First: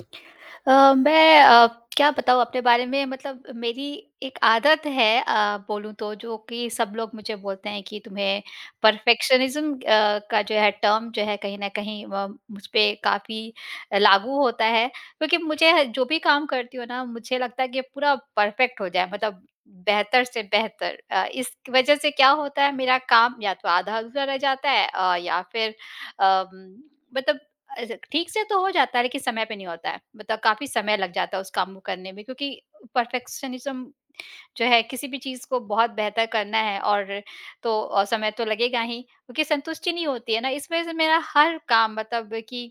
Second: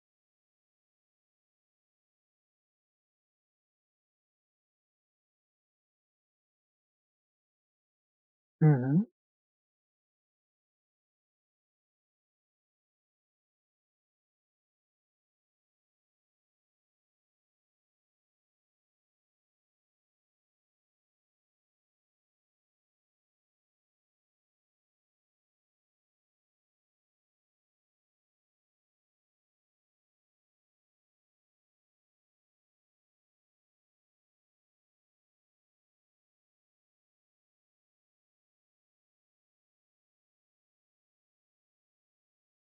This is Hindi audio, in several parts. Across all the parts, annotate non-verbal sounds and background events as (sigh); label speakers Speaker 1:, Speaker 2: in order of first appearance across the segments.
Speaker 1: अ, मैं अ, क्या बताऊँ अपने बारे में मतलब मेरी एक आदत है अ, बोलूँ तो जो कि सब लोग मुझे बोलते हैं कि तुम्हें
Speaker 2: हुँ, हुँ।
Speaker 1: परफेक्शनिज़्म अ, का जो है टर्म जो है कहीं न कहीं व मुझपे काफ़ी लागू होता है। क्योंकि मुझे ह जो भी काम करती हूँ ना मुझे लगता है कि पूरा परफेक्ट हो जाए मतलब बेहतर से बेहतर। अ, इस वजह से क्या होता है मेरा काम या तो आधा-अधूरा रह जाता है अ, या फिर अ उम, मतलब ऐसे ठीक से तो हो जाता है लेकिन समय पे नहीं होता है मतलब काफ़ी समय लग जाता है उस काम को करने में क्योंकि परफेक्शनिज़्म जो है किसी भी चीज़ को बहुत बेहतर करना है और तो अ, समय तो लगेगा ही क्योंकि संतुष्टि नहीं होती है ना। इस वजह से मेरा हर काम मतलब कि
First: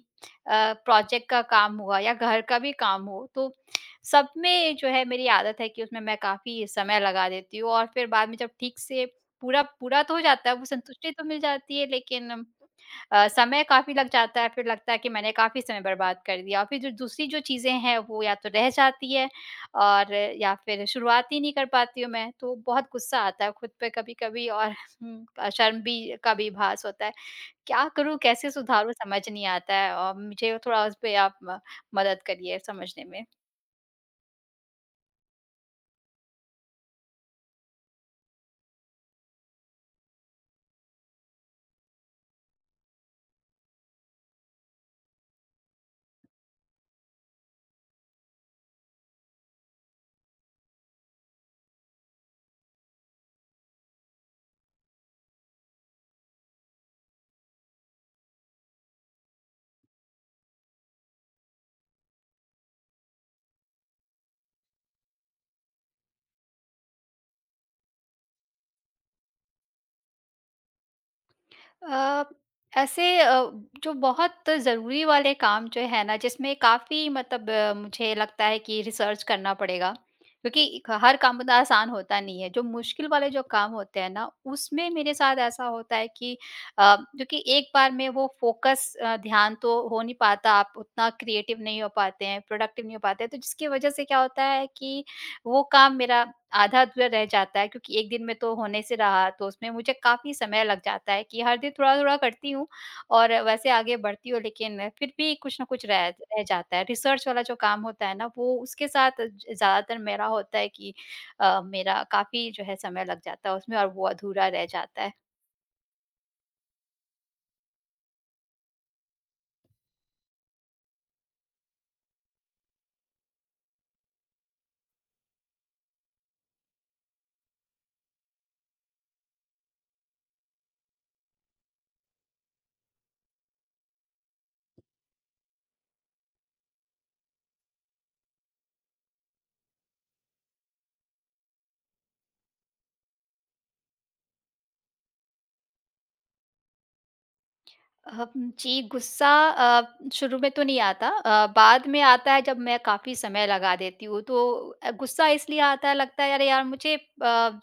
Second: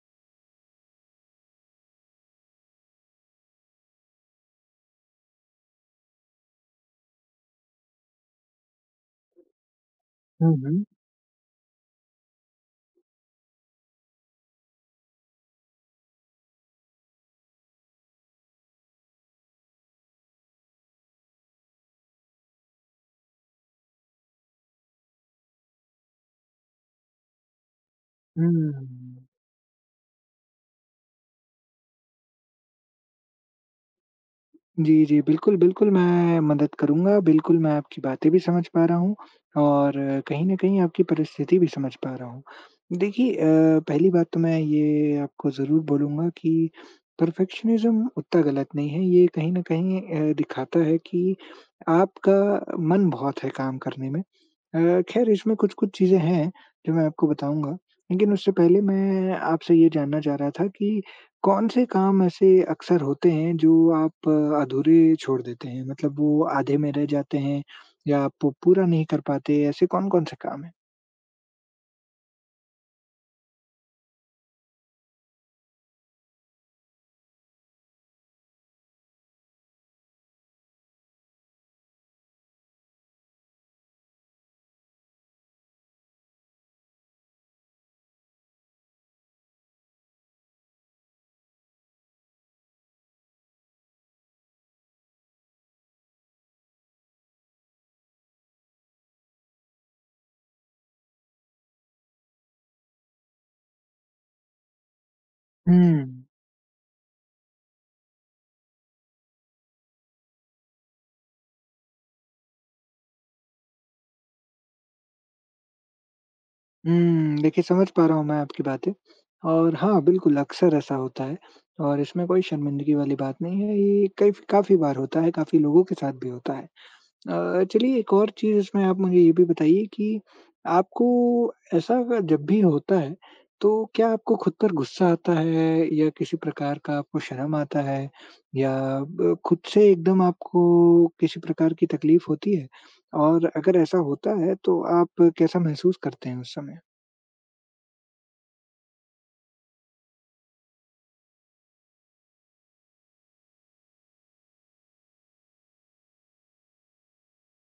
Speaker 1: अ, प्रोजेक्ट का काम हुआ या घर का भी काम हो तो सब में जो है मेरी आदत है कि उसमें मैं काफ़ी समय लगा देती हूँ और फिर बाद में जब ठीक से पूरा पूरा तो हो जाता
Speaker 2: हुँ,
Speaker 1: है वो
Speaker 2: हुँ।
Speaker 1: संतुष्टि तो मिल जाती है लेकिन अ, समय काफ़ी लग जाता है। फिर लगता है कि मैंने काफ़ी समय बर्बाद कर दिया और फिर जो दूसरी जो चीज़ें हैं वो या तो रह जाती है और या फिर शुरुआत ही नहीं कर पाती हूँ मैं, तो बहुत गुस्सा आता है खुद पे कभी-कभी और हुँ अ, शर्म भी का भी भास होता है। क्या करूँ, कैसे
Speaker 2: हुँ,
Speaker 1: सुधारूँ समझ
Speaker 2: हुँ।
Speaker 1: नहीं आता है। औ मुझे थोड़ा उस पे आप म मदद करिए समझने में।
Speaker 2: जी, जी, बिल्कुल, बिल्कुल, मैं मदद करूँगा। बिल्कुल, मैं आपकी बातें भी समझ पा रहा हूँ और कहीं न कहीं आपकी परिस्थिति भी समझ पा रहा हूँ। देखिए अ, पहली बात तो मैं ये आपको ज़रूर बोलूँगा कि परफ़ेक्शनिज़्म उतना गलत नहीं है, ये कहीं न कहीं अ, दिखाता है कि आपका मन बहुत है काम करने में। अ, खैर, इसमें कुछ-कुछ चीज़ें हैं, जो मैं आपको बताऊँगा। लेकिन उससे पहले मैं आपसे ये जानना चाह रहा था कि कौन से काम ऐसे अक्सर होते हैं, जो आप अधूरे छोड़ देते हैं, मतलब वो आधे में रह जाते हैं या आप पू पूरा नहीं कर पाते? ऐसे कौन-कौन से काम हैं?
Speaker 1: अ, ऐसे अ, जो बहुत ज़रूरी वाले काम जो हैं ना, जिसमें काफ़ी मतलब मुझे लगता है कि रिसर्च करना पड़ेगा, क्योंकि इक् हर काम इतना आसान होता नहीं है। जो मुश्किल वाले जो काम होते हैं ना, उसमें मेरे साथ ऐसा होता है कि अ, क्योंकि एक बार में वो फ़ोकस अ, ध्यान तो हो नहीं पाता, आप उतना क्रिएटिव नहीं हो पाते हैं, प्रोडक्टिव नहीं हो पाते हैं, तो जिसकी वजह से क्या होता है कि वो काम मेरा आधा-अधूरा रह जाता है, क्योंकि 1 दिन में तो होने से रहा। तो उसमें मुझे काफ़ी समय लग जाता है कि हर दिन थोड़ा-थोड़ा करती हूँ और वैसे आगे बढ़ती हूँ, लेकिन फिर भी कुछ ना कुछ रह
Speaker 2: हुँ।
Speaker 1: रह जाता है। रिसर्च वाला जो काम होता है ना, वो उसके साथ ज ज़्यादातर मेरा होता है कि अ, मेरा काफ़ी जो है, समय लग जाता है उसमें और वो अधूरा रह जाता है।
Speaker 2: हुँ। देखिए समझ पा रहा हूँ मैं आपकी बातें और हाँ बिल्कुल अक्सर ऐसा होता है। और इसमें कोई शर्मिंदगी वाली बात नहीं हैं, ये कई फ़ काफ़ी बार होता है, काफ़ी लोगों के साथ भी होता है। अ, चलिए एक और चीज़ इसमें आप मुझे ये भी बताइए, कि आपको ऐसा अ, जब भी होता है तो क्या आपको खुद पर गुस्सा आता है या किसी प्रकार का आपको शर्म आता है? या ब खुद से एकदम आपको किसी प्रकार की तकलीफ़ होती है? और अगर ऐसा होता है तो आप कैसा महसूस करते हैं उस समय?
Speaker 1: अह, जी गुस्सा अ, शुरू में तो नहीं आता। अ, बाद में आता है जब मैं काफ़ी समय लगा देती हूँ तो अ, गुस्सा इसलिए आता है लगता है अरे यार मुझे अ,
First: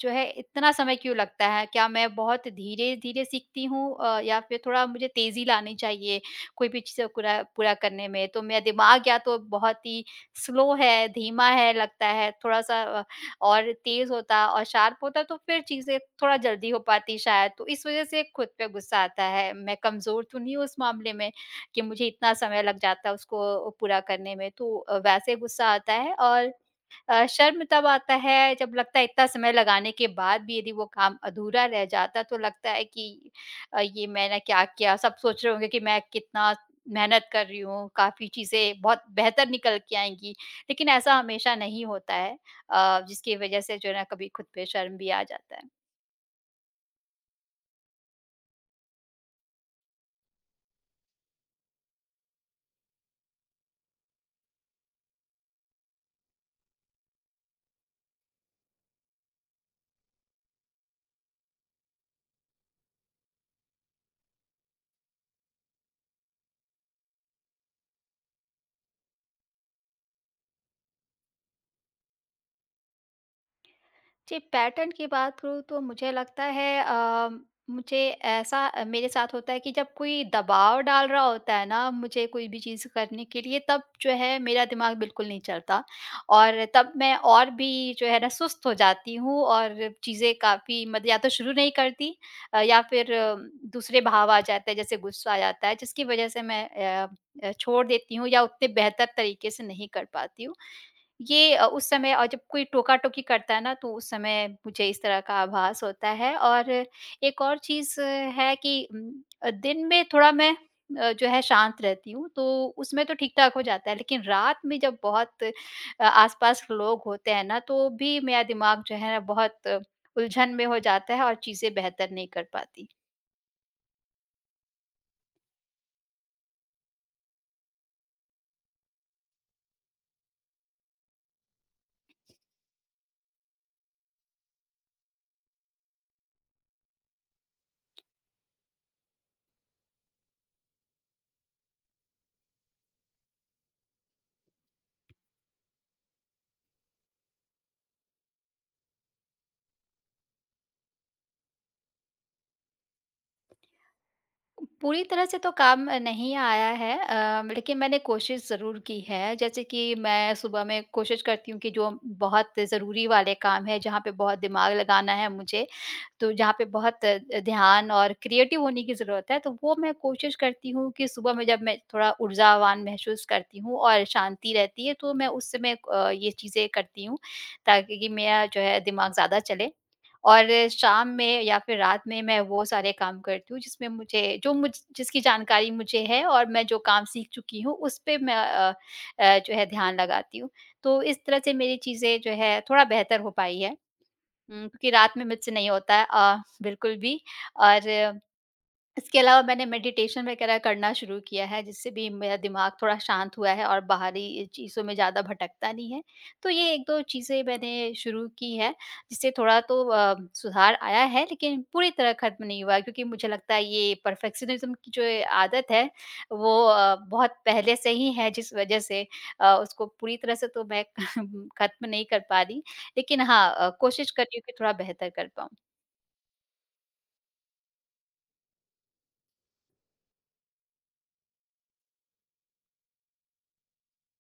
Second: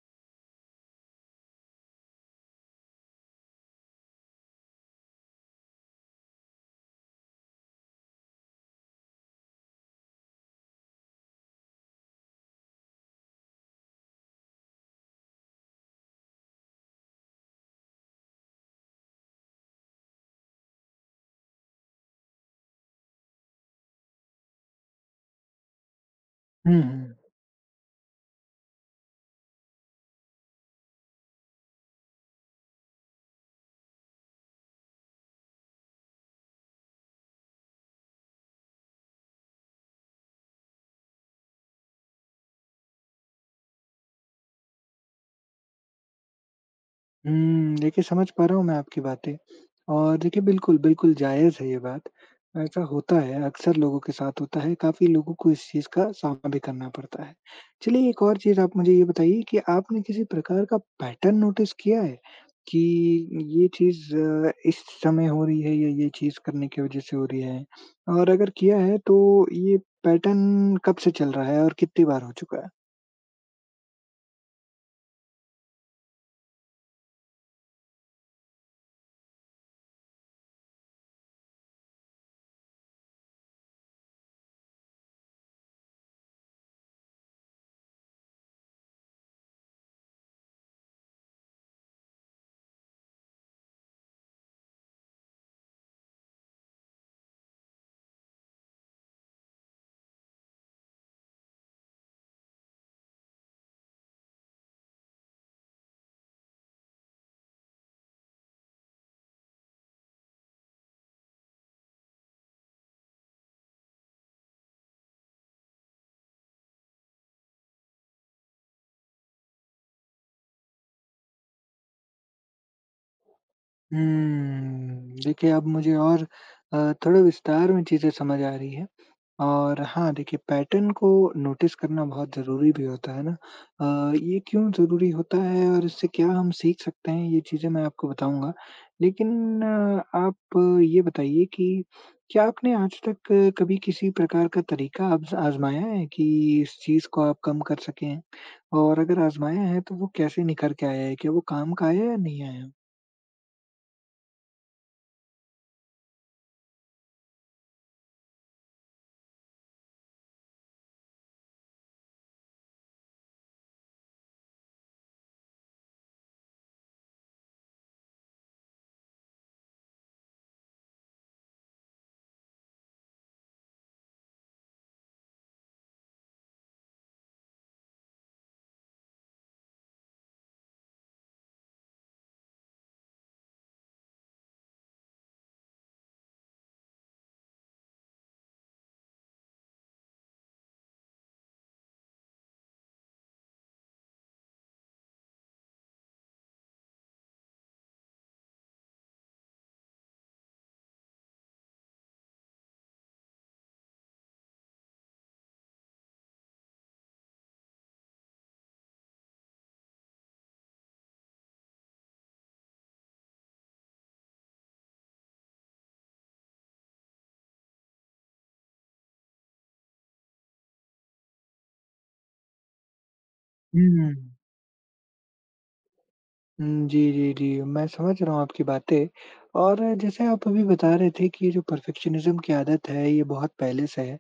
Speaker 1: जो है इतना समय क्यों लगता है? क्या मैं बहुत धीरे-धीरे सीखती हूँ अ, या फिर थोड़ा मुझे तेज़ी लानी चाहिए कोई भी चीज़ें कूरा पूरा करने में? तो मेरा दिमाग या तो बहुत ही स्लो है, धीमा है लगता है थोड़ा-सा अ, और तेज़ होता और शार्प होता तो फिर चीज़ें थोड़ा जल्दी हो पाती शायद। तो इस वज़ह से खुद पे गुस्सा आता है। मैं कमज़ोर तो नहीं हूँ उस मामले में कि मुझे इतना समय लग जाता है उसको पूरा करने में। तो अ, वैसे गुस्सा आता है और
Speaker 2: हुँ, हुँ।
Speaker 1: अ, शर्म तब आता है जब लगता है इत्ता समय लगाने के बाद भी यदि वो काम अधूरा रह जाता तो लगता है कि अ, ये मैंने क्या किया? सब सोच रहे होंगे कि मैं कितना मेहनत कर रही हूँ, काफ़ी चीज़ें बहुत बेहतर निकल के आएँगी। लेकिन ऐसा हमेशा नहीं होता है अ, जिसकी वज़ह से जो है ना कभी खुद पे शर्म भी आ जाता है।
Speaker 2: हुँ, देखिए, समझ पा रहा हूँ मैं आपकी बातें और देखिए, बिल्कुल, बिल्कुल जायज़ है ये बात, ऐसा होता है अक्सर लोगों के साथ होता है, काफ़ी लोगों को इस चीज़ का सामना भी करना पड़ता है। चलिए एक और चीज़ आप मुझे ये बताइए कि आपने किसी प्रकार का पैटर्न नोटिस किया है? कि, ये चीज़ अ, इस समय हो रही है, ये ये चीज़ करने की वजह से हो रही है (sniffs) और अगर किया है तो ये पैटर्न कब से चल रहा है और कितनी बार हो चुका है?
Speaker 1: जी, पैटर्न की बात करूँ तो मुझे लगता है अ, मुझे ऐसा मेरे साथ होता है कि जब कोई दबाव डाल रहा होता है ना, मुझे कोई भी चीज़ करने के लिए तब जो है मेरा दिमाग बिल्कुल नहीं चलता। और तब मैं और भी जो है ना सुस्त हो जाती हूँ और चीज़ें काफ़ी मद या तो शुरू नहीं करती अ, या फिर दूसरे भाव आ जाते हैं, जैसे ग़ुस्सा आ जाता है जिसकी वजह से मैं अ अ, छोड़ देती हूँ या उतने बेहतर तरीके से नहीं कर पाती हूँ। ये अ, उस समय अ, जब कोई टोका-टोकी करता है ना, तो उस समय मुझे इस तरह का आभास होता है और एक और चीज़ है कि, दिन में थोड़ा मैं अ, जो है शांत रहती हूँ, तो उसमें तो ठीक-ठाक हो जाता है लेकिन रात में जब बहुत अ, आस-पास लोग होते हैं ना तो भी मेरा दिमाग जो है ना बहुत उलझन में हो जाता है और चीज़ें बेहतर नहीं कर पाती।
Speaker 2: हम्म, देखिए अब मुझे और अ, थोड़ा विस्तार में चीज़ें समझ आ रही है। और हाँ, देखिए पैटर्न को नोटिस करना बहुत ज़रूरी भी होता है ना? अ, ये क्यों ज़रूरी होता है और इससे क्या हम सीख सकते हैं ये चीज़ें मैं आपको बताऊँगा लेकिन आप ये बताइए कि क्या आपने आज तक कभी किसी प्रकार का तरीका आज़ आज़माया है कि इस चीज़ को आप कम कर सकें? और अगर आज़माया है तो वो कैसे निखर के आया है कि वो काम का आया या नहीं आया?
Speaker 1: पूरी तरह से तो काम अ, नहीं आया है अ, लेकिन मैंने कोशिश ज़रूर की है जैसे कि मैं सुबह में कोशिश करती हूँ कि जो बहुत ज़रूरी वाले काम है, जहाँ पे बहुत दिमाग लगाना है मुझे तो जहाँ पे बहुत ध्यान और क्रिएटिव होने की ज़रूरत है, तो वो मैं कोशिश करती हूँ कि सुबह में जब मैं थोड़ा ऊर्जावान महसूस करती हूँ और शांति रहती है तो मैं उस समय अ, ये चीज़ें करती हूँ ताकि कि मेरा जो है दिमाग ज़्यादा चले। और शाम में या फिर रात में मैं वो सारे काम करती हूँ, जिसमें मुझे जो मुझ जिसकी जानकारी मुझे है और मैं जो काम सीख चुकी हूँ उस पे मैं अ अ, जो है ध्यान लगाती हूँ। तो इस तरह से मेरी चीज़ें जो है थोड़ा बेहतर हो पाई है उम, क्योंकि रात में मुझसे नहीं होता है अ, बिल्कुल भी और इसके अलावा मैंने मेडिटेशन वगैरह करना शुरू किया है जिससे भी मेरा दिमाग थोड़ा शांत हुआ है और बाहरी चीज़ों में ज़्यादा भटकता नहीं है। तो ये 1-2 चीज़ें मैंने शुरू की है जिससे थोड़ा तो अ, सुधार आया है लेकिन पूरी तरह खत्म नहीं हुआ है क्योंकि मुझे लगता है ये परफेक्शनिज्म की जो ये आदत है वो अ, बहुत पहले से ही है जिस वजह से अ, उसको पूरी तरह से तो मैं (chuckles) खत्म नहीं कर पा रही लेकिन हाँ, अ,
Speaker 2: हुँ,
Speaker 1: कोशिश कर
Speaker 2: हुँ।
Speaker 1: रही हूँ कि थोड़ा बेहतर कर पाऊँ।
Speaker 2: हुँ, जी, जी, जी, मैं समझ रहा हूँ आपकी बातें और जैसे आप अभी बता रहे थे कि ये जो परफेक्शनिज़्म की आदत है ये बहुत पहले से है,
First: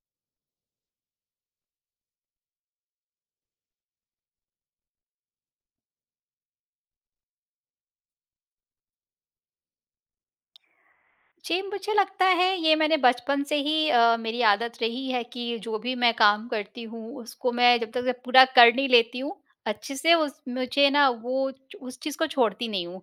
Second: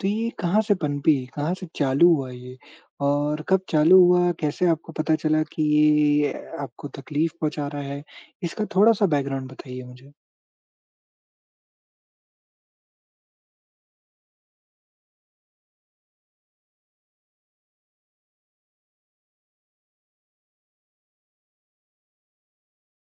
Speaker 2: तो ये कहाँ से पनपी, कहाँ से चालू हुआ ये? और कब चालू हुआ, कैसे आपको पता चला कि ये ये ये आपको तकलीफ पहुँचा रहा है? इसका थोड़ा-सा बैकग्राउंड बताइए मुझे।
Speaker 1: जी, मुझे लगता है ये मैंने बचपन से ही अ, मेरी आदत रही है कि जो भी मैं काम करती हूँ, उसको मैं जब तक पूरा कर नहीं लेती हूँ अच्छे से उस मुझे ना वो च उस चीज़ को छोड़ती नहीं हूँ।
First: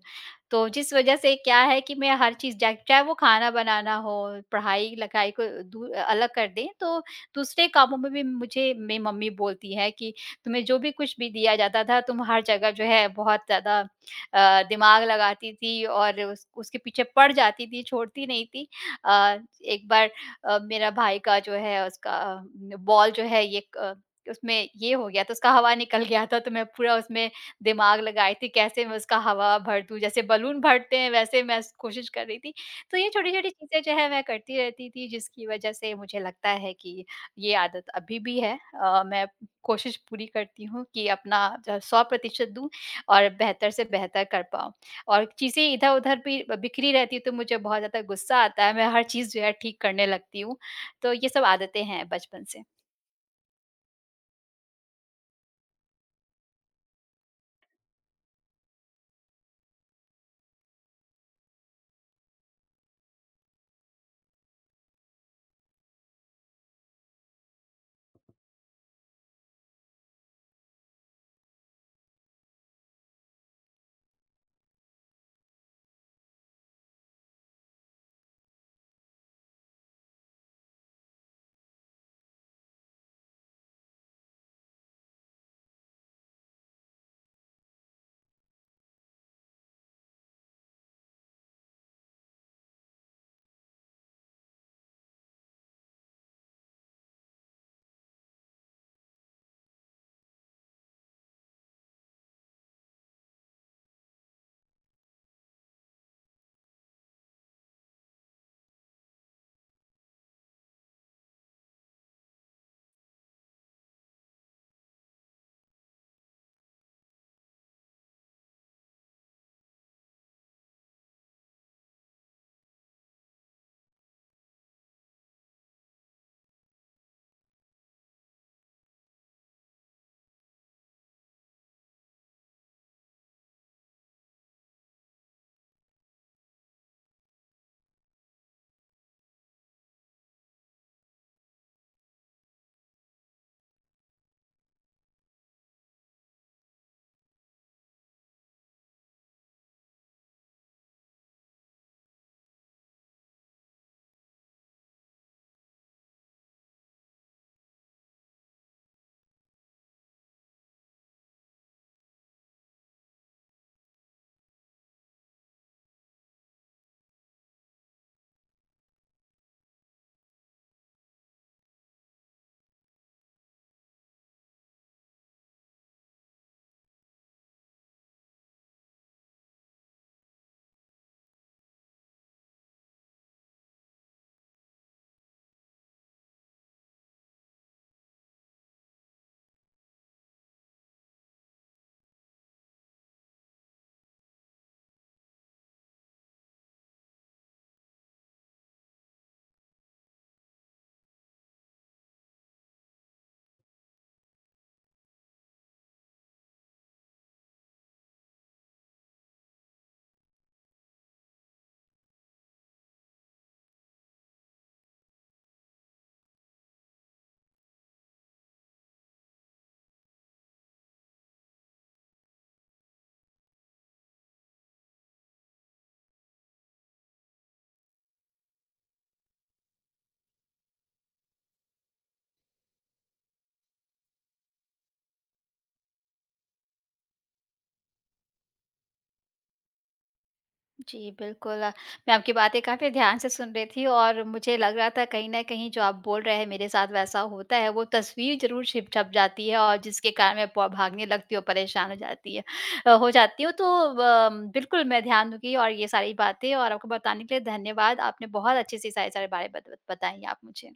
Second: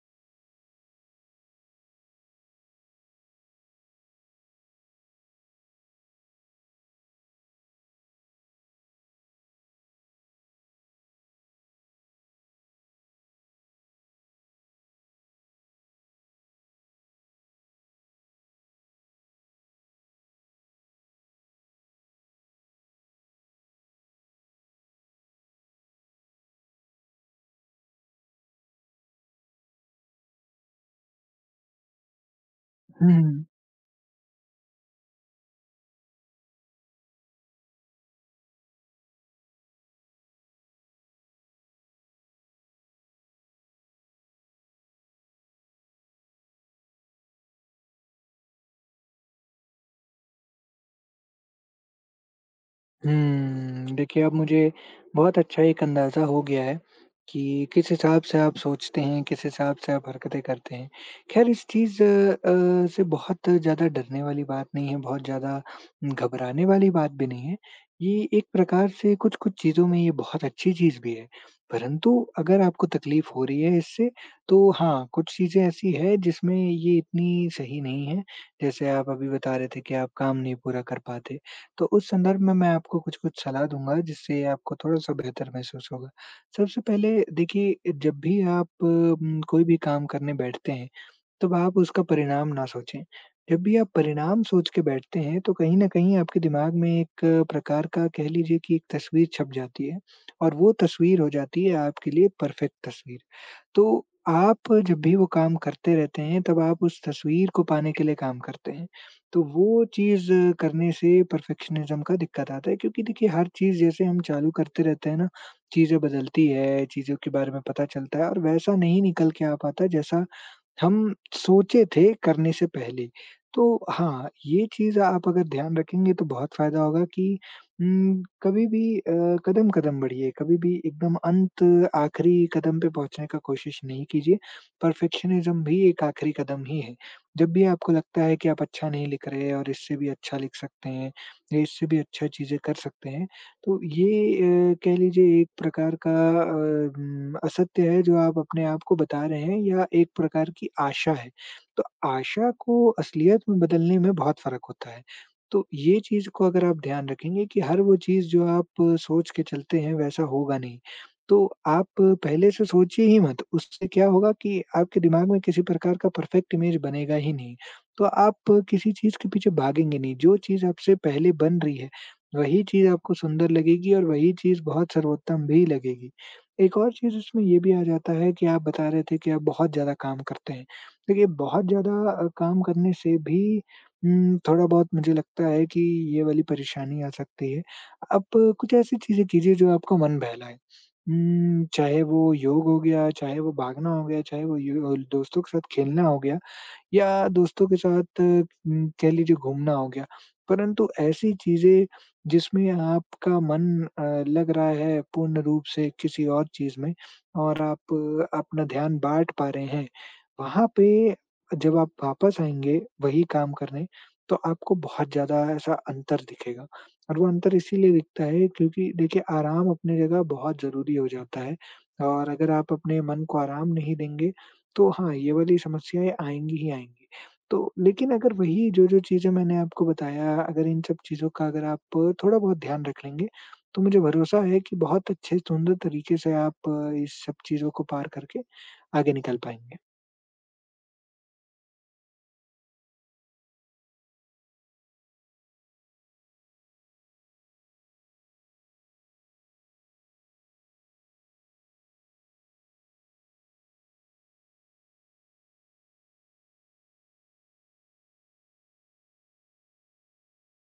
Speaker 1: तो जिस वजह से क्या है कि मैं हर चीज़ जाए चाहे वो खाना बनाना हो, पढ़ाई-लिखाई को दू अ अलग कर दें, तो दूसरे कामों में भी मुझे मेरी मम्मी बोलती है कि तुम्हें जो भी कुछ भी दिया जाता था, तुम हर जगह जो है बहुत ज़्यादा अ, दिमाग लगाती थी और उस उसके पीछे पड़ जाती थी, छोड़ती नहीं थी। अ, एक बार अ, मेरा भाई का जो है उसका बॉल जो है ये क उसमें ये हो गया, तो उसका हवा निकल गया था, तो मैं पूरा उसमें दिमाग लगाई थी, कैसे मैं उसका हवा भर दूँ, जैसे बलून भरते हैं वैसे मैं स कोशिश कर रही थी। तो ये
Speaker 2: हुँ, हुँ।
Speaker 1: छोटी-छोटी चीज़ें जो है मैं करती रहती थी जिसकी वजह से मुझे लगता है कि ये आदत अभी भी है अ, मैं कोशिश पूरी करती हूँ कि अपना जो है 100% दूँ और बेहतर से बेहतर कर पाऊँ। और चीज़ें इधर-उधर भी ब बिखरी रहती है तो मुझे बहुत ज़्यादा गुस्सा आता है, मैं हर चीज़ जो है ठीक करने लगती हूँ, तो ये सब आदतें हैं बचपन से।
Speaker 2: हम्म, देखिए, अब मुझे बहुत अच्छा एक अंदाज़ा हो गया है, कि किस हिसाब से आप सोचते हैं, किस हिसाब से आप हरकतें करते हैं। खैर इस चीज़ अ, से बहुत ज़्यादा डरने वाली बात नहीं है, बहुत ज़्यादा घबराने वाली बात भी नहीं है, ये एक प्रकार से कुछ-कुछ चीज़ों में ये बहुत अच्छी चीज़ भी है, परंतु अगर आपको तकलीफ़ हो रही है इससे तो हाँ, कुछ चीज़ें ऐसी हैं जिसमें ये इतनी सही नहीं है। जैसे आप अभी बता रहे थे कि आप काम नहीं पूरा कर पाते, तो उस संदर्भ में मैं आपको कुछ-कुछ सलाह दूँगा जिससे आपको थोड़ा-सा बेहतर महसूस होगा। सबसे पहले देखिए, जब भी आप उम, कोई भी काम करने बैठते हैं, तब आप उसका परिणाम ना सोचें, जब भी आप परिणाम सोच के बैठते हैं, तो कहीं न कहीं आपके दिमाग में एक प्रकार का कह लीजिए कि एक तस्वीर छप जाती है और वो तस्वीर हो जाती है आपके लिए परफेक्ट तस्वीर। तो, आप जब भी वो काम करते रहते हैं, तब आप उस तस्वीर को पाने के लिए काम करते हैं, तो वो चीज़ करने से परफेक्शनिज़्म का दिक्कत आता है, क्योंकि देखिए हर चीज़ जैसे हम चालू करते रहते हैं ना, चीज़ें बदलती है, चीज़ों के बारे में पता चलता है और वैसा नहीं निकल के आ पाता जैसा हम सोचे थे करने से पहले। तो हाँ, ये चीज़ आप अगर ध्यान रखेंगे तो बहुत फायदा होगा कि उम, कभी भी अ, कदम-कदम बढ़िए, कभी भी एकदम अंत आखिरी कदम पे पहुँचने का कोशिश नहीं कीजिए, परफेक्शनिज़्म भी एक आखिरी कदम ही है। जब भी आपको लगता है कि आप अच्छा नहीं लिख रहे हैं और इससे भी अच्छा लिख सकते हैं या इससे भी अच्छा चीज़ें कर सकते हैं, तो ये अ, कह लीजिए एक प्रकार का अ, उम, असत्य है जो आप अपने आप को बता रहे हैं या एक प्रकार की आशा है, तो आशा को असलियत में बदलने में बहुत फर्क होता है। तो ये चीज़ को अगर आप ध्यान रखेंगे कि हर वो चीज़ जो आप सोच के चलते हैं, वैसा होगा नहीं, तो आप पहले से सोचिए ही मत, उससे क्या होगा कि आपके दिमाग में किसी प्रकार का परफेक्ट इमेज़ बनेगा ही नहीं। तो आप किसी चीज़ के पीछे भागेंगे नहीं, जो चीज़ आपसे पहले बन रही है, वही चीज़ आपको सुंदर लगेगी और वही चीज़ बहुत सर्वोत्तम भी लगेगी। एक और चीज़ इसमें ये भी आ जाता है कि आप बता रहे थे कि आप बहुत ज़्यादा काम करते हैं, देखिए, बहुत ज़्यादा अ, काम करने से भी उम, थोड़ा-बहुत मुझे लगता है कि ये वाली परेशानी आ सकती है। अब कुछ ऐसी चीज़ें कीजिए जो आपको मन बहलाए, उम, चाहे वो योग हो गया, चाहे वो भागना हो गया, चाहे वो यू होल दोस्तों के साथ खेलना हो गया या दोस्तों के साथ उम, कह लीजिए घूमना हो गया। परंतु ऐसी चीज़ें जिसमें आपका मन अ, लग रहा है पूर्ण रूप से किसी और चीज़ में और आप अपना ध्यान बाँट पा रहे हैं, वहाँ पे जब आप वापस आएँगे वही काम करने तो आपको बहुत ज़्यादा ऐसा अंतर दिखेगा और वो अंतर इसीलिए दिखता है क्योंकि देखिए, आराम अपनी जगह बहुत ज़रूरी हो जाता है। और अगर आप अपने मन को आराम नहीं देंगे, तो हाँ, ये वाली समस्याएँ आएँगी ही आएँगी। तो, लेकिन अगर वही जो-जो चीज़ें मैंने आपको बताया अगर इन सब चीज़ों का अगर आप थोड़ा-बहुत ध्यान रख लेंगे, तो मुझे भरोसा है कि बहुत अच्छे सुंदर तरीके से आप इस सब चीज़ों को पार करके आगे निकल पाएँगे।
Speaker 1: जी, बिल्कुल, मैं आपकी बातें काफ़ी ध्यान से सुन रही थी और मुझे लग रहा था कहीं न कहीं जो आप बोल रहे हैं मेरे साथ वैसा होता है, वो तस्वीर ज़रूर छिप छप जाती है और जिसके कारण मैं पो भागने लगती हूँ, परेशान हो जाती है अ, हो जाती हूँ। तो अम, बिल्कुल मैं ध्यान दूँगी और ये सारी बातें और आपको बताने के लिए धन्यवाद, आपने बहुत अच्छे से सारे सारे बारे बत बताई आप मुझे।